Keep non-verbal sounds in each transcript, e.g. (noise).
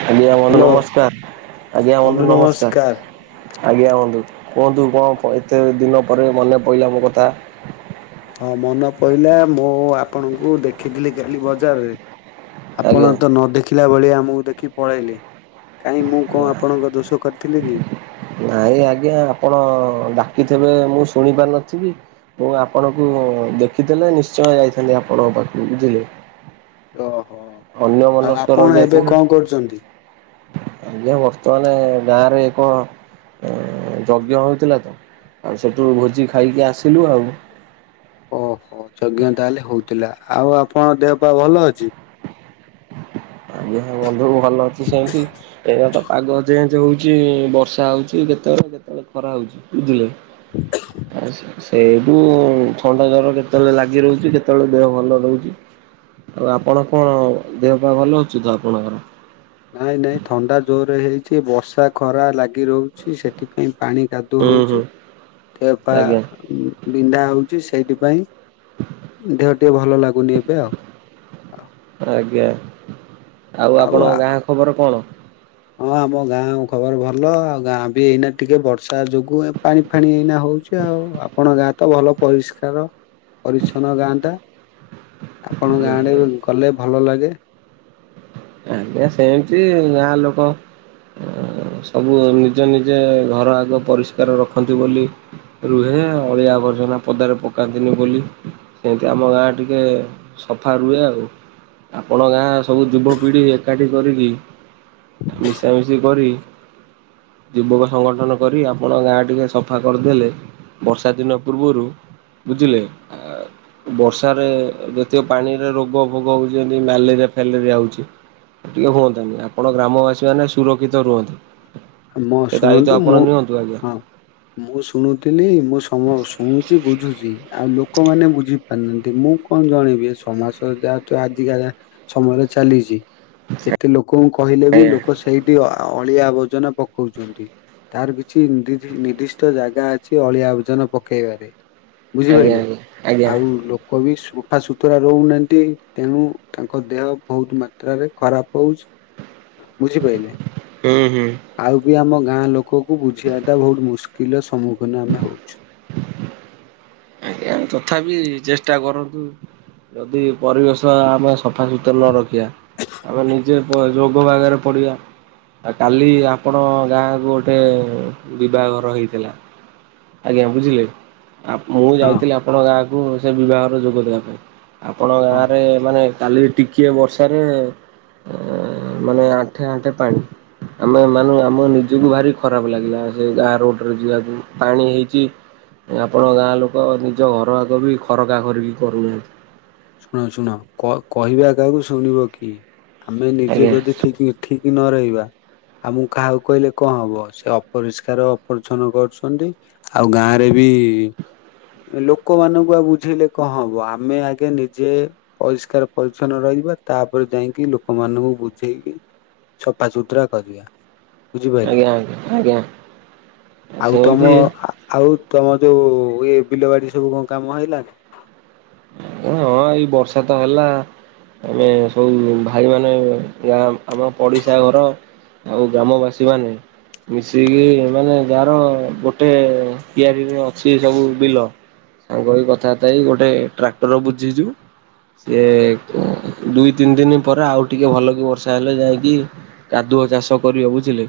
ଆଜ୍ଞା ବନ୍ଧୁ ହ୍ୟାଲୋ ନମସ୍କାର, ଆଜ୍ଞା ବନ୍ଧୁ ନମସ୍କାର। ଆଜ୍ଞା ବନ୍ଧୁ କୁହନ୍ତୁ କଣ ଏତେ ଦିନ ପରେ ମନେ ପଡିଲା ମୋ କଥା। ହଁ ମନେ ପଇଲା ମୁଁ ଆପଣଙ୍କୁ ଦେଖିଥିଲି କାଲି ବଜାରରେ। ଆପଣ ଆଜ୍ଞା। ତ ନ ଦେଖିଲା ଭଳିଆ ଆମକୁ ଦେଖି ପଳେଇଲେ। କାଇଁ ମୁଁ କଣ ଆପଣଙ୍କ ଦୋଷ କରିଥିଲି କି? ନାଇଁ ଆଜ୍ଞା ଆପଣ ଡାକିଥିବେ ମୁଁ ଶୁଣି ପାରିନଥିବି। ମୁଁ ଆପଣଙ୍କୁ ଦେଖିଦଲେ ନିଶ୍ଚୟ ଯାଇଥାନ୍ତି ଆପଣଙ୍କ ପାଖକୁ ବୁଝିଲେ। ଓହୋ। ଅନ୍ୟ ଆଉ ମନସ୍କ ଆପଣ ଏବେ ରହିଯାଇଥିବି କଣ କରୁଛନ୍ତି? ଆଜ୍ଞା ବର୍ତ୍ତମାନ ଗାଁରେ କଣ? ଯଜ୍ଞ ହଉଥିଲା ତ ଆଉ ସେଠୁ ଭୋଜି ଖାଇକି ଆସିଲୁ ଆଉ। ଓହୋ ଯଜ୍ଞ ତାହେଲେ ହଉଥିଲା ଆଉ ଆପଣଙ୍କ ଦେହ ପା ଭଲ ଅଛି? ଆଜ୍ଞା ହଁ ବନ୍ଧୁ ଭଲ ଅଛି ସେମିତି ଏବେ ତ ପାଗ ଯେନ୍ ଯ ଉଛି ବର୍ଷା ହଉଛି କେତେବେଳେ କେତେବେଳେ ଖରା ହଉଛି ବୁଝିଲେ, ଆଉ ସେଇଠୁ ଥଣ୍ଡା ଜର କେତେବେଳେ ଲାଗି ରହୁଛି କେତେବେଳେ ଦେହ ଭଲ ରହୁଛି। ଆଉ ଆପଣ କଣ ଦେହ ପା ଭଲ ଅଛି ତ ଆପଣଙ୍କର? ନାଇଁ ନାଇଁ ଥଣ୍ଡା ଜୋରେ ହେଇଛି ବର୍ଷା ଖରା ଲାଗି ରହୁଛି ସେଥିପାଇଁ ପାଣି କାଦୁ ଦୁ ହୁଁ ହୁଁ ହଉଛି ଦେହ ପା ଆଜ୍ଞା ବିନ୍ଧା ହୋଉଛି ସେଇଥି ପାଇଁ। ଦେହ ଟିକେ ଭଲ ଲାଗୁନି ଏବେ ଆଉ। ଆଜ୍ଞା। ଆଉ ଆପଣଙ୍କ ଗାଁ ଖବର କଣ? ହଁ ଆମ ଗାଁ ଖବର ଭଲ ଆଉ ଗାଁ ବି ଏଇନା ଟିକେ ବର୍ଷା ଯୋଗୁ ଏ ପାଣି ଫାଣି ଏଇନା ହଉଛି। ଆଉ ଆପଣ ଗାଁ ତ ଭଲ ପରିଷ୍କାର ପରିଛନ୍ନ ଗାଁ ଟା। ଆପଣଙ୍କ ଗାଁ ଆଡେ ଗଲେ ଭଲ ଲାଗେ। ଆଜ୍ଞା ସେମିତି ଗାଁ ଲୋକ ସବୁ ନିଜେ ନିଜେ ଘର ଆଗ ପରିଷ୍କାର ରଖନ୍ତି ବୋଲି ରୁହେ ଅଳିଆ ଆବର୍ଜନା ପଦାରେ ପକାନ୍ତିନି ବୋଲି ସେମିତି ଆମ ଗାଁ ଟିକେ ସଫା ରୁହେ ଆଉ। ଆପଣ ଗାଁ ସବୁ ଯୁବ ବିଡ଼ି ଏକାଠି କରିକି ମିଶାମିଶି କରି ଯୁବକ ସଂଗଠନ କରି ଆପଣ ଗାଁ ଟିକେ ସଫା କରିଦେଲେ ବର୍ଷା ଦିନ ପୂର୍ବରୁ ବୁଝିଲେ ବର୍ଷାରେ ଯଦିଓ ପାଣିରେ ରୋଗ ଫୋଗ ହେଉଛନ୍ତି ମ୍ୟାଲେରିଆ ଫ୍ୟାଲେରିଆ ହେଉଛି। ଟିକେ ହୁଅନ୍ତାନି ଆପଣ ଗ୍ରାମବାସୀ ମାନେ ସୁରକ୍ଷିତ ରୁହନ୍ତେ। ମୋ ଶୁଣନ୍ତୁ ମୁଁ ଆଜ୍ଞା। ହଁ। ମୁଁ ଶୁଣୁଥିଲି ମୁଁ ସମ ଶୁଣୁଛି ବୁଝୁଛି ଆଉ ଲୋକମାନେ ବୁଝି ହାନ୍ତି ମୁଁ କଣ ଜଣେଇବି ଏ ସମାସ ଯାହା ତୁ ଆଜିିକା ସମୟରେ ଚାଲିଛି ଯେତେ ଲୋକଙ୍କୁ କହିଲେ ବି ଲୋକ ସେଇଠି ଅଳିଆ ଆବର୍ଜନା ପକଉଛନ୍ତି। ତାର କିଛି ନିଧିଜି ନିର୍ଦ୍ଦିଷ୍ଟ ଜାଗା ଅଛି ଅଳିଆ ଓଜନ ପକେଇବାରେ। ଆଜ୍ଞା ବୁଝିପାରିଲେ ଆଜ୍ଞା ଆଜ୍ଞା ଆଉ ଲୋ କବି ସଫାସୁତୁରା ରହୁନାହାନ୍ତି ତେଣୁ ତାଙ୍କ ଦେହ ବହୁତ ମାତ୍ରାରେ ଖରାପ ହଉ ବୁଝିପାରିଲେ। ହୁଁ ହୁଁ। ଆଉ ବି ଆମ ଗାଁ ଲୋକକୁ ବୁଝିବା ଟା ବହୁତ ମୁସ୍କିଲ ର ସମ୍ମୁଖୀନ ଆମେ ହଉଛୁ। ଆଜ୍ଞା ତଥାପି ଚେଷ୍ଟା କରନ୍ତୁ ଯଦି ପରିବେଶ ଆମେ ସଫା ସୁୁତୁରା ନ ରଖିବା ତାପ ନିଜେ ପ ରୋଗ ବାଗରେ ପଡ଼ିବେ ଆଉ କାଲି ଆପଣ ଗାଁକୁ ଗୋଟେ ବିବାଘର ହେଇଥିଲା ଆଜ୍ଞା ବୁଝିଲେ ଆପ ମୁଁ ଯାଇ ହଁ ଆପଣ ଗାଁକୁ ସେ ବିବାହର ଯୋଗଦେବା ପାଇଁ ଆପଣ ହଁ ଗାଁରେ ମାନେ କାଲି ଟିକିଏ ବର୍ଷାରେ ମାନେ ଆଣ୍ଠେ ଆଣ୍ଠେ ପାଣି। ଆମେ ମାନ ଆମ ନିଜକୁ ଭାରି ଖରାପ ଲାଗିଲା ସେ ଗାଁ ରୋଡରେ ଯିବାକୁ ପାଣି ହେଇଛି। ଆପଣ ଗାଁ ଲୋକ ନିଜ ଘର ଆଗ ବି ଖରକା ଖରିକି କରୁନାହାନ୍ତି। ଶୁଣ ଶୁଣ କ କହିବା କାହାକୁ ଶୁଣିବ କିଏ ଆମେ ନିଜେ ଆଜ୍ଞା ଯଦି ଠିକ ଠିକ ନ ରହିବା। ଆଉ ମୁଁ କାହାକୁ କହିଲେ କଣ ହବ ସେ ଅପରିଷ୍କାର ଅପରିଚ୍ଛନ କରୁଛନ୍ତି। ଆଉ ଗାଁରେ ବି ଲୋକମାନଙ୍କୁ ଆଉ ବୁଝେଇଲେ କ‌ଅ‌‌ ହବ ଆମେ ଆଗେ ନି ଯେ ପରିଷ୍କାର ପରିଛନ୍ନ ରହିବା ତାପରେ ଯାଇକି ଲୋକମାନଙ୍କୁ ବୁଝେଇକି ଛଫା ସୁୁତୁରା କରିବା। ବୁଝିପାଇଲେ ଆଜ୍ଞା ଆଜ୍ଞା ଆଜ୍ଞା ଆଉ ତମ ସେମିତି ଆଉ ତମ ଯୋଉ ଇଏ ବିଲ ବାଡି ସବୁ କଣ କାମ ହେଲାଣି? ହଁ ଏଇ ବର୍ଷା ତ ହେଲା। ଆମେ ସବୁ ଭାଇ ମାନେ ଗାଁ ଆମ ପଡିଶା ଘର ଆଉ ଗ୍ରାମବାସୀ ମାନେ। ମିଶିକି ମାନେ ଯାହାର ଗୋଟେ କିଆରିରେ ଅଛି ସବୁ ବିଲ। ସଂଗହେଇ କଥାବାର୍ତ୍ତା ହେଇ ଗୋଟେ ଟ୍ରାକ୍ଟର ବୁଝିଛୁ। ସେ ଦୁଇ ତିନି ଦିନ ପରେ ଆଉ ଟିକେ ଭଲ କି ବର୍ଷା ହେଲେ ଯାଇକି କାଦୁଅ ଚାଷ କରିବ ବୁଝିଲେ।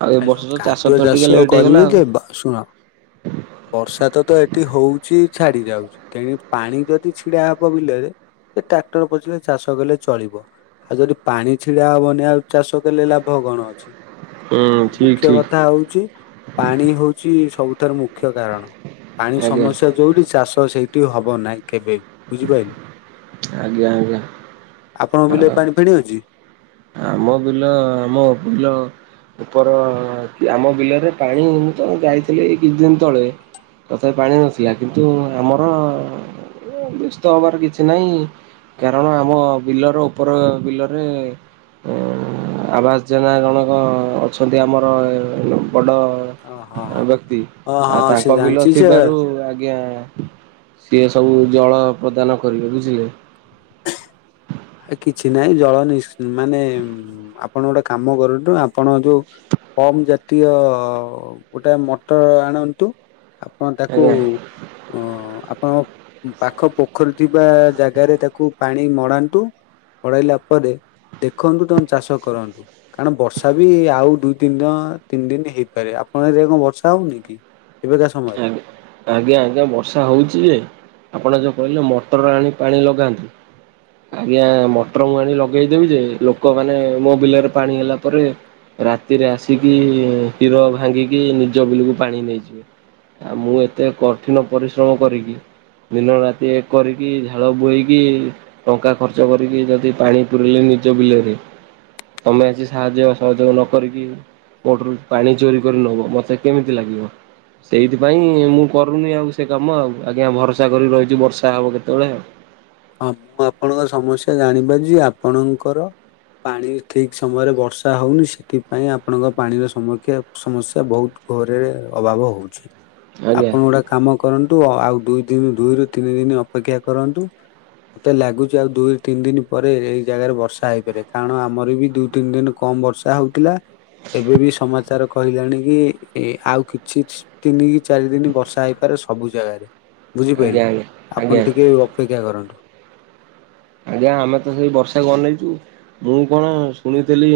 ଆଉ ଏ ବର୍ଷ ଶୁଣ ତ ତ କାଦୁଅ ଟିକେ ଚାଷ ଲେଟ୍ ହେଇଗଲା କରିବେ ଆଉ। ଯେ ବ ଶୁଣ। ବର୍ଷା ତ ତ ଏଠି ହଉଚି ଛାଡି ଯାଉଛି। ତେ‌ନି ପାଣି ଯଦି ଛିଡା ହବ ବିଲରେ ସେ ଟ୍ରାକ୍ଟର ପସିଲେ ଚାଷ କଲେ ଚଳିବ। ଆଉ ଯଦି ପାଣି ଛିଡା ହବନି ଆଉ ଚାଷ କଲେ ଲାଭ କଣ ଅଛି। ହୁଁ ଠିକ ମୁଖ୍ୟ ଠିକ କଥା ହଉଛି ପାଣି ହଉଛି ସବୁଠାରୁ ମୁଖ୍ୟ କାରଣ। ପାଣି ଆଜ୍ଞା ସମସ୍ୟା ଯୋଉଠି ଚାଷ ସେଇଠି ହବ ନାହିଁ କେବେ ବି। ବୁଝିପାରିଲେ ଆଜ୍ଞା ଆପଣଙ୍କ ବିଲରେ ଆଜ୍ଞା। ପାଣି ଫାଣି ଅଛି? ଆମ ବିଲ ଆମ ବିଲ। ଉପର ଆମ ବିଲରେ ପାଣି ତ ଯାଇଥିଲି କିଛି ଦିନ ତଳେ। ତଥାପି ପାଣି ନଥିଲା କିନ୍ତୁ ଆମର ବ୍ୟସ୍ତ ହବାର କିଛି ନାହିଁ କାରଣ ଆମ ବିଲର ଉପର ବିଲରେ ଉଁ ଆବାଜେନା ଜଣକ ଅଛନ୍ତି ଆମର ବଡ ଓ ହଁ ହଁ ଆବ୍ୟକ୍ତି ହଁ ହଁ ସେ ଆତାଙ୍କ ବିଲ ଜାଣିଛି ସେ ଥିବାରୁ ଆଜ୍ଞା। ସିଏ ସବୁ ଜଳ ପ୍ରଦାନ କରିବେ ବୁଝିଲେ। ଆ କିଛି ନାହିଁ ଜଳ ନିସ୍ ମାନେ ଆପଣ ଗୋଟେ କାମ କରୁନ୍ତୁ ଆପଣ ଯୋଉ କମ୍ ଜାତୀୟ ଗୋଟେ ମଟର ଆଣନ୍ତୁ ଆପଣ ତାକୁ ଆଜ୍ଞା ଓହୋ ଆପଣ ପାଖ ପୋଖରୀ ଥିବା ଜାଗାରେ ତାକୁ ପାଣି ମଡ଼ାନ୍ତୁ। ମଡ଼େଇଲା ପରେ ଦେଖନ୍ତୁ ତମେ ଚାଷ କରନ୍ତୁ। କାରଣ ବର୍ଷାବି ଆଉ ଦୁଇ ତିନି ଦିନ ତିନି ଦିନ ହେଇପାରେ ଆପଣ ଏରିଆରେ କଣ ବର୍ଷା ହଉନି କି? ଏବେକା ସମୟରେ? ଆଜ୍ଞା। ଆଜ୍ଞା ଆଜ୍ଞା ବର୍ଷା ହଉଚିଯେ ଆପଣ ଯୋଉ କହିଲେ ମଟର ଆଣି ପାଣି ଲଗାନ୍ତୁ। ଆଜ୍ଞା ମଟର ମୁଁ ଆଣି ଲଗେଇଦେବିଯେ ଲୋକମାନେ ମୋ ବିଲରେ ପାଣି ହେଲା ପରେ ରାତିରେ ଆସିକି ହୀର ଭାଙ୍ଗିକି ନିଜ ବିଲକୁ ପାଣି ନେଇଯିବେ। ଆ ମୁଁ ଏତେ କଠିନ ପରିଶ୍ରମ କରିକି ଦିନ ରାତି ଏକ କରିକି ଝାଳ ବୁହେଇକି ଟଙ୍କା ଖର୍ଚ୍ଚ କରିକି ଯଦି ପାଣି ପୁରେଇଲେ ନିଜ ବିଲରେ ତମେ ଆଜି ସାହାଯ୍ୟ ସହଯୋଗ ନକରିକି ମୋଠୁରୁ ପାଣି ଚୋରି କରି ନବ ମୋତେ କେମିତି ଲାଗିବ। ସେଇଥିପାଇଁ ମୁଁ କରୁନି ଆଉ ସେକାମ ଆଉ ଆଜ୍ଞା ଭରସା କରିକି ରହିଚି ବର୍ଷା ହେବ କେତେବେଳେ ଆଉ। ହଁ ମୁଁ ଆପଣଙ୍କ ସମସ୍ୟା ଜାଣିପାରୁଛି ଆପଣଙ୍କର ପାଣି ଠିକ୍ ସମୟରେ ବର୍ଷା ହଉନି ସେଥିପାଇଁ ଆପଣଙ୍କ ପାଣିର ସମକ୍ଷା ସମସ୍ୟା ବହୁତ୍ ଘରେ ଅଭାବ ହଉଚି। ଆଜ୍ଞା ଆପଣ ଗୋଟେ କାମ କରନ୍ତୁ ଆଉ ଦୁଇ ଦିନି ଦୁଇରୁ ତିନି ଦିନି ଅପେକ୍ଷା କରନ୍ତୁ। ମତେ ଲାଗୁଚି ଆଉ ଦୁଇ ତିନି ଦିନି ପରେ ଏଇ ଜାଗାରେ ବର୍ଷା ହେଇପାରେ କାରଣ ଆମରବି ଦୁଇ ତିନି ଦିନ୍ କମ୍ ବର୍ଷା ହଉଥୁଲା ଏବେବି ସମାଚାର କହିଲାଣିକି ଇ ଆଉ କିଛି ତିନିକି ଚାରି ଦିନି ବର୍ଷା ହେଇପାରେ ସବୁ ଜାଗାରେ ଆଜ୍ଞା ବୁଝିପାରିଲେ ଆଜ୍ଞା ଆଜ୍ଞା ଆପଣ ଟିକେ ଅ ଅପେକ୍ଷା କରନ୍ତୁ। ଆଜ୍ଞା ଆମେତ ସେଇ ବର୍ଷାକୁ ଅନେଇଚୁ। ମୁଁ କଣ ଶୁଣିଥିଲି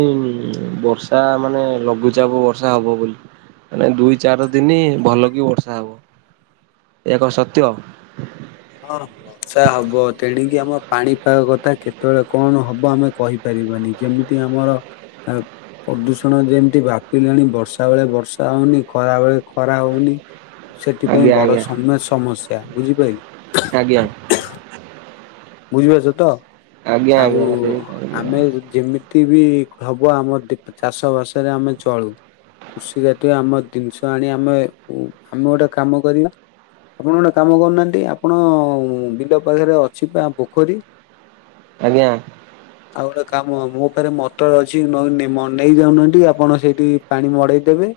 ବର୍ଷା ମାନେ ଲଘୁଚାପ ବର୍ଷା ହବ ବୋଲି। ମାନେ ଦୁଇ ଚାର ଦିନି ଭଲକି ବର୍ଷା ହବ ଏହା କଁ ସତ୍ୟ? ହଁ ବର୍ଷା ହବ ତେଣିକି ଆମ ପାଣିପାଗ କଥା କେତେବେଳେ କଣ ହବ ଆମେ କହି ପାରିବାନି ଯେମିତି ଆମର ଅ ପ୍ରଦୂଷଣ ଯେମିତି ଵାପିଲାଣି ବର୍ଷା ବେଳେ ବର୍ଷା ହଉନି ଖରା ବେଳେ ଖରା ହଉନି ସେଥିପାଇଁ ଆଜ୍ଞା ବଡ଼ ଆଜ୍ଞା ସମ୍ୟ ସମସ୍ୟା ବୁଝିପାରଲୁ। ଆଜ୍ଞା। ବୁଝିପାରୁଚତ ଆଜ୍ଞା ଆଉ ଆଜ୍ଞା ସେଇ ଆମେ ଯ ଯେମିତିବି ହବ ଆମ ଟିପ୍ ‌ଚାଷ ବାସରେ ଆମେ ଚଳୁ କୃଷି ଜାତୀୟ ଆମ ଜିନିଷ ଆଣି ଆମେ ଉ ଆମେ ଗୋଟେ କାମ କରିବା ଆପଣ ଗୋଟେ କାମ କରୁନାହାନ୍ତି ଆପଣ ବିଲ ପାଖରେ ଅଛିପା ପୋଖରୀ? ଆଜ୍ଞା। (inaudible) ଆଉ ଗୋଟେ କାମ ମୋ ପାଖରେ ମଟର ଅଛି ନହେଲେ ନ ମ, ନେଇଯାଉନାହାନ୍ତି ଆପଣ ସେଇଠି ପାଣି ମଡ଼େଇ ଦେବେ।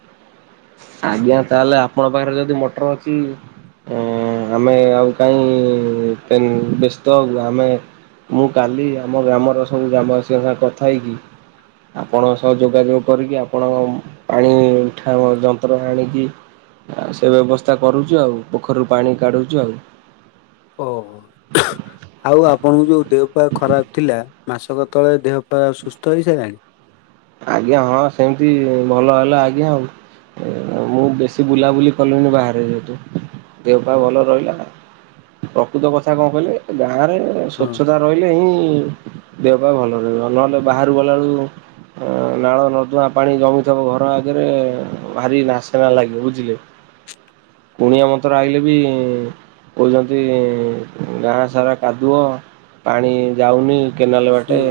ଆଜ୍ଞା ତାହେଲେ ଆପଣଙ୍କ ପାଖରେ ଯଦି ମଟର ଅଛି ଉଁ ଆମେ ଆଉ କାହିଁ ପେନ ବ୍ୟସ୍ତ ହବୁ ଆମେ ମୁଁ କାଲି ଆମ ଗ୍ରାମର ସବୁ ଗ୍ରାମବାସୀଙ୍କ ସାଙ୍ଗେ କଥା ହେଇକି ଆପଣଙ୍କ ସହ ଯୋଗାଯୋଗ କରିକି ଆପଣଙ୍କ ପାଣି ଉଠା ହବ ଯନ୍ତ୍ର ଆଣିକି ସେ ବ୍ୟବସ୍ଥା କରୁଛୁ ଆଉ ପୋଖରୀରୁ ପାଣି କାଢ଼ୁଛୁ ଆଉ। ଓ। ଆଉ ଆପଣଙ୍କୁ ଯୋଉ ଦେହ ପା ଖରାପ ଥିଲା ମାସକ ତଳେ ଦେହ ପା ସୁସ୍ଥ ହେଇସାରିଲାଣି। ଆଜ୍ଞା ହଁ ସେମତି ଭଲ ହେଲା ଆଜ୍ଞା ଆଉ। ମୁଁ ବେଶୀ ବୁଲାବୁଲି କଲିନି ବାହାରେ ଯେହେତୁ ଦେହପା ଭଲ ରହିଲା ଆ ପ୍ରକୃତ କଥା କଣ କହିଲେ ଏ ଗାଁ ରେ ହଁ ସ୍ୱଚ୍ଛତା ରହିଲେ ହିଁ ଦେହ ପା ଭଲ ରହିବ ନହେଲେ ବାହାରୁ ଗଲାବେଳୁ ହଁ ନାଳ ନଦୁଆଁ ପାଣି ଜମିଥିବ ଘର ଆଗରେ ଭାରି ନାସେନା ଲାଗିବ ବୁଝିଲେ। କୁଣିଆ ମନ୍ତ୍ର ଆଇଲେ‌ ବି କହୁଛନ୍ତି ଗାଁ ସାରା କାଦୁଅ ପାଣି ଯାଉନି। କେନାଲ ଶୁଣ ବାଟେ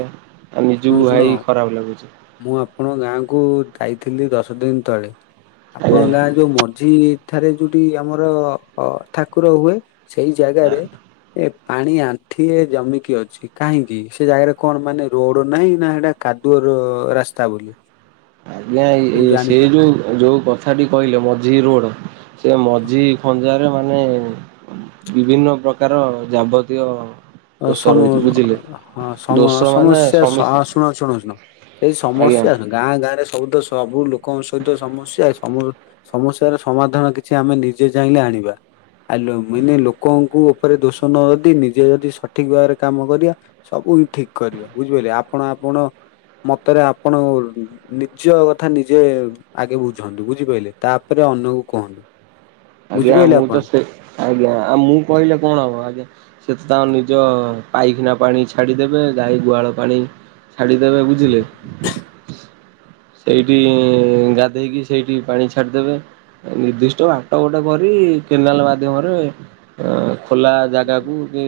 ଆ ଶୁଣ ନିଜକୁ ଶୁଣ ଭାଇ ଖରାପ ଲାଗୁଛି। ମୁଁ ଆପଣଙ୍କ ଗାଁ କୁ ଯାଇଥିଲି ଦଶ ଦିନ ତଳେ ଆଜ୍ଞା ଆପଣଙ୍କ ଗାଁ ଯୋଉ ମ ଝି ଠାରେ ଯୋଉଠି ଆମର ଅ ଠାକୁର ହୁଏ ସେଇ ଜାଗାରେ ଏ ପାଣି ଆଣ୍ଠି ଏ ଜମିକି ଅଛି କାହିଁକି? ସେ ଜାଗାରେ କଣ ମାନେ ରୋଡ ନାହିଁ ନା ସେଟା କାଦୁଅର ରାସ୍ତା ବୋଲି। ଆଜ୍ଞା ଏ ମୁଁ ଏ ସେ ଜାଣିପାରୁନି। ଯୋଉ ଯୋଉ କଥାଟି କହିଲେ ମଝି ରୋଡ ସେ ମଝି ଖଞ୍ଜାରେ ମାନେ ବିଭିନ୍ନ ପ୍ରକାର ଯାବତୀୟ ଅ, ଦୋଷ ସମ ରହିଛି ବୁଝିଲେ। ହଁ ସମ ଦୋଷ ମାନେ ସମସ୍ୟା ସମିସ୍ତ ହଁ- ଶୁଣ -ଶୁଣ -ଏହି ଆଜ୍ଞା ସମସ୍ୟାର କି ଗାଁ ଗାଁ ରେ ସବୁ ତ ସବୁ ଲୋକଙ୍କ ସହିତ ସମସ୍ୟା ସମ ସମସ୍ୟାର ସମାଧାନ କିଛି ଆମେ ନିଜେ ଚାହିଁଲେ ଆଣିବା। ଆ ଲୋ ମିନେ ଲୋକଙ୍କୁ ଉପରେ ଦୋଷ ନ ଯଦି ନିଜେ ଯଦି ସଠିକ ଭାବରେ କାମ କରିବା ସବୁ ହି ଠିକ କରିବା ବୁଝିପାରିଲେ ଆପଣ ଆପଣ ମତେରେ ଆପଣ ଉ ନିଜ କଥା ନିଜେ ଆଗେ ବୁଝନ୍ତୁ ବୁଝିପାଇଲେ ତାପରେ ଅନ୍ୟକୁ କୁହନ୍ତୁ। ଆଜ୍ଞା। ବୁଝିପାରିଲେ ମୁଁ ଆପଣ? ତ ସେ, ଆଜ୍ଞା। ଆଉ ମୁଁ କହିଲେ କଣ ହବ ଆଜ୍ଞା। ସେତ ତାଙ୍କ ନିଜ ପାଇଖାନା ପାଣି ଛାଡ଼ିଦେବେ ଗାଈ ଗୁହାଳ ପାଣି ଛାଡ଼ିଦେବେ ବୁଝିଲେ। ସେଇଠି ଗାଧେଇକି ସେଇଠି ପାଣି ଛାଡିଦେବେ। ନିର୍ଦ୍ଦିଷ୍ଟ ବାଟ ଗୋଟେ କରି କେନାଲ ମାଧ୍ୟମରେ ଅ ଖୋଲା ହୁଁ ଜାଗାକୁ କି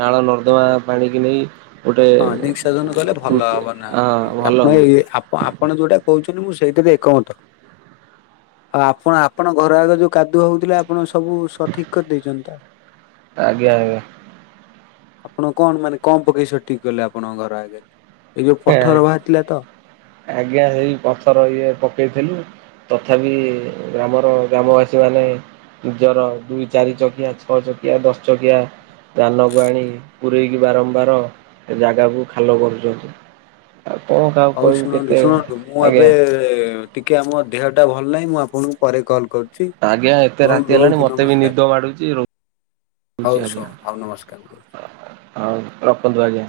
ନାଳ ନର୍ଦ୍ଦମା ପାଣିକି ନେଇ ଗୋଟେ ହଁ ନିକସାଧନ କଲେ ଭଲ କୃତି ହବ ନା ହଁ ଭଲ ଆପଣ ହୁଅନ୍ତା। ଏଇ ଆପ୍ ଆପଣ ଯୋଉଟା କହୁଛନ୍ତି ମୁଁ ସେଇଥିରେ ଏକମତ। ଆଉ ଆପଣ ଆପଣ ଘର ଆଗ ଯୋଉ କାଦୁଅ ହଉଥିଲେ ଆପଣ ସବୁ ସଠିକ କରିଦେଇଛନ୍ତିତ ଇୟା ଇୟା। ଆପଣ କଣ ମାନେ କଣ ପକେଇ ସଠିକ କଲେ ଆପଣଙ୍କ ଘର ଆଗରେ। ଏଇ ଯୋଉ ପଥର ବାହାରିଥିଲା ତ। ଆଜ୍ଞା ସେଇ ପଥର ଇଏ ପକେଇଥେଲୁ। ତଥାପି ଗ୍ରାମର ଗ୍ରାମବାସୀମାନେ ନିଜର ଦୁଇ ଚାରି ଚକିଆ, ଛଅ ଚକିଆ, ଦଶ ଚକିଆ ଧାନକୁ ଆଣି ପୂରେଇକି ବାରମ୍ବାର ସେ ଜାଗାକୁ ଖାଲ କରୁଚନ୍ତି। ଆ କଣ କା ହଉ ଶୁଣନ୍ତୁ ଶୁଣନ୍ତୁ ମୁଁ ଏବେ ଟିକେ ଆମ ଦେହଟା ଭଲ ନାହିଁ ମୁଁ ଆପଣଙ୍କୁ ପରେ କଲ୍ କର ଆଜ୍ଞା ଏତେ ରାତି ହେଲାଣି ମତେ ବି ନିଦ ମାଡୁଚି। ହଉ ଶୁଅ ହଉ ନମସ୍କାର ରହୁଚି। ହଉ ରଖନ୍ତୁ ଆଜ୍ଞା।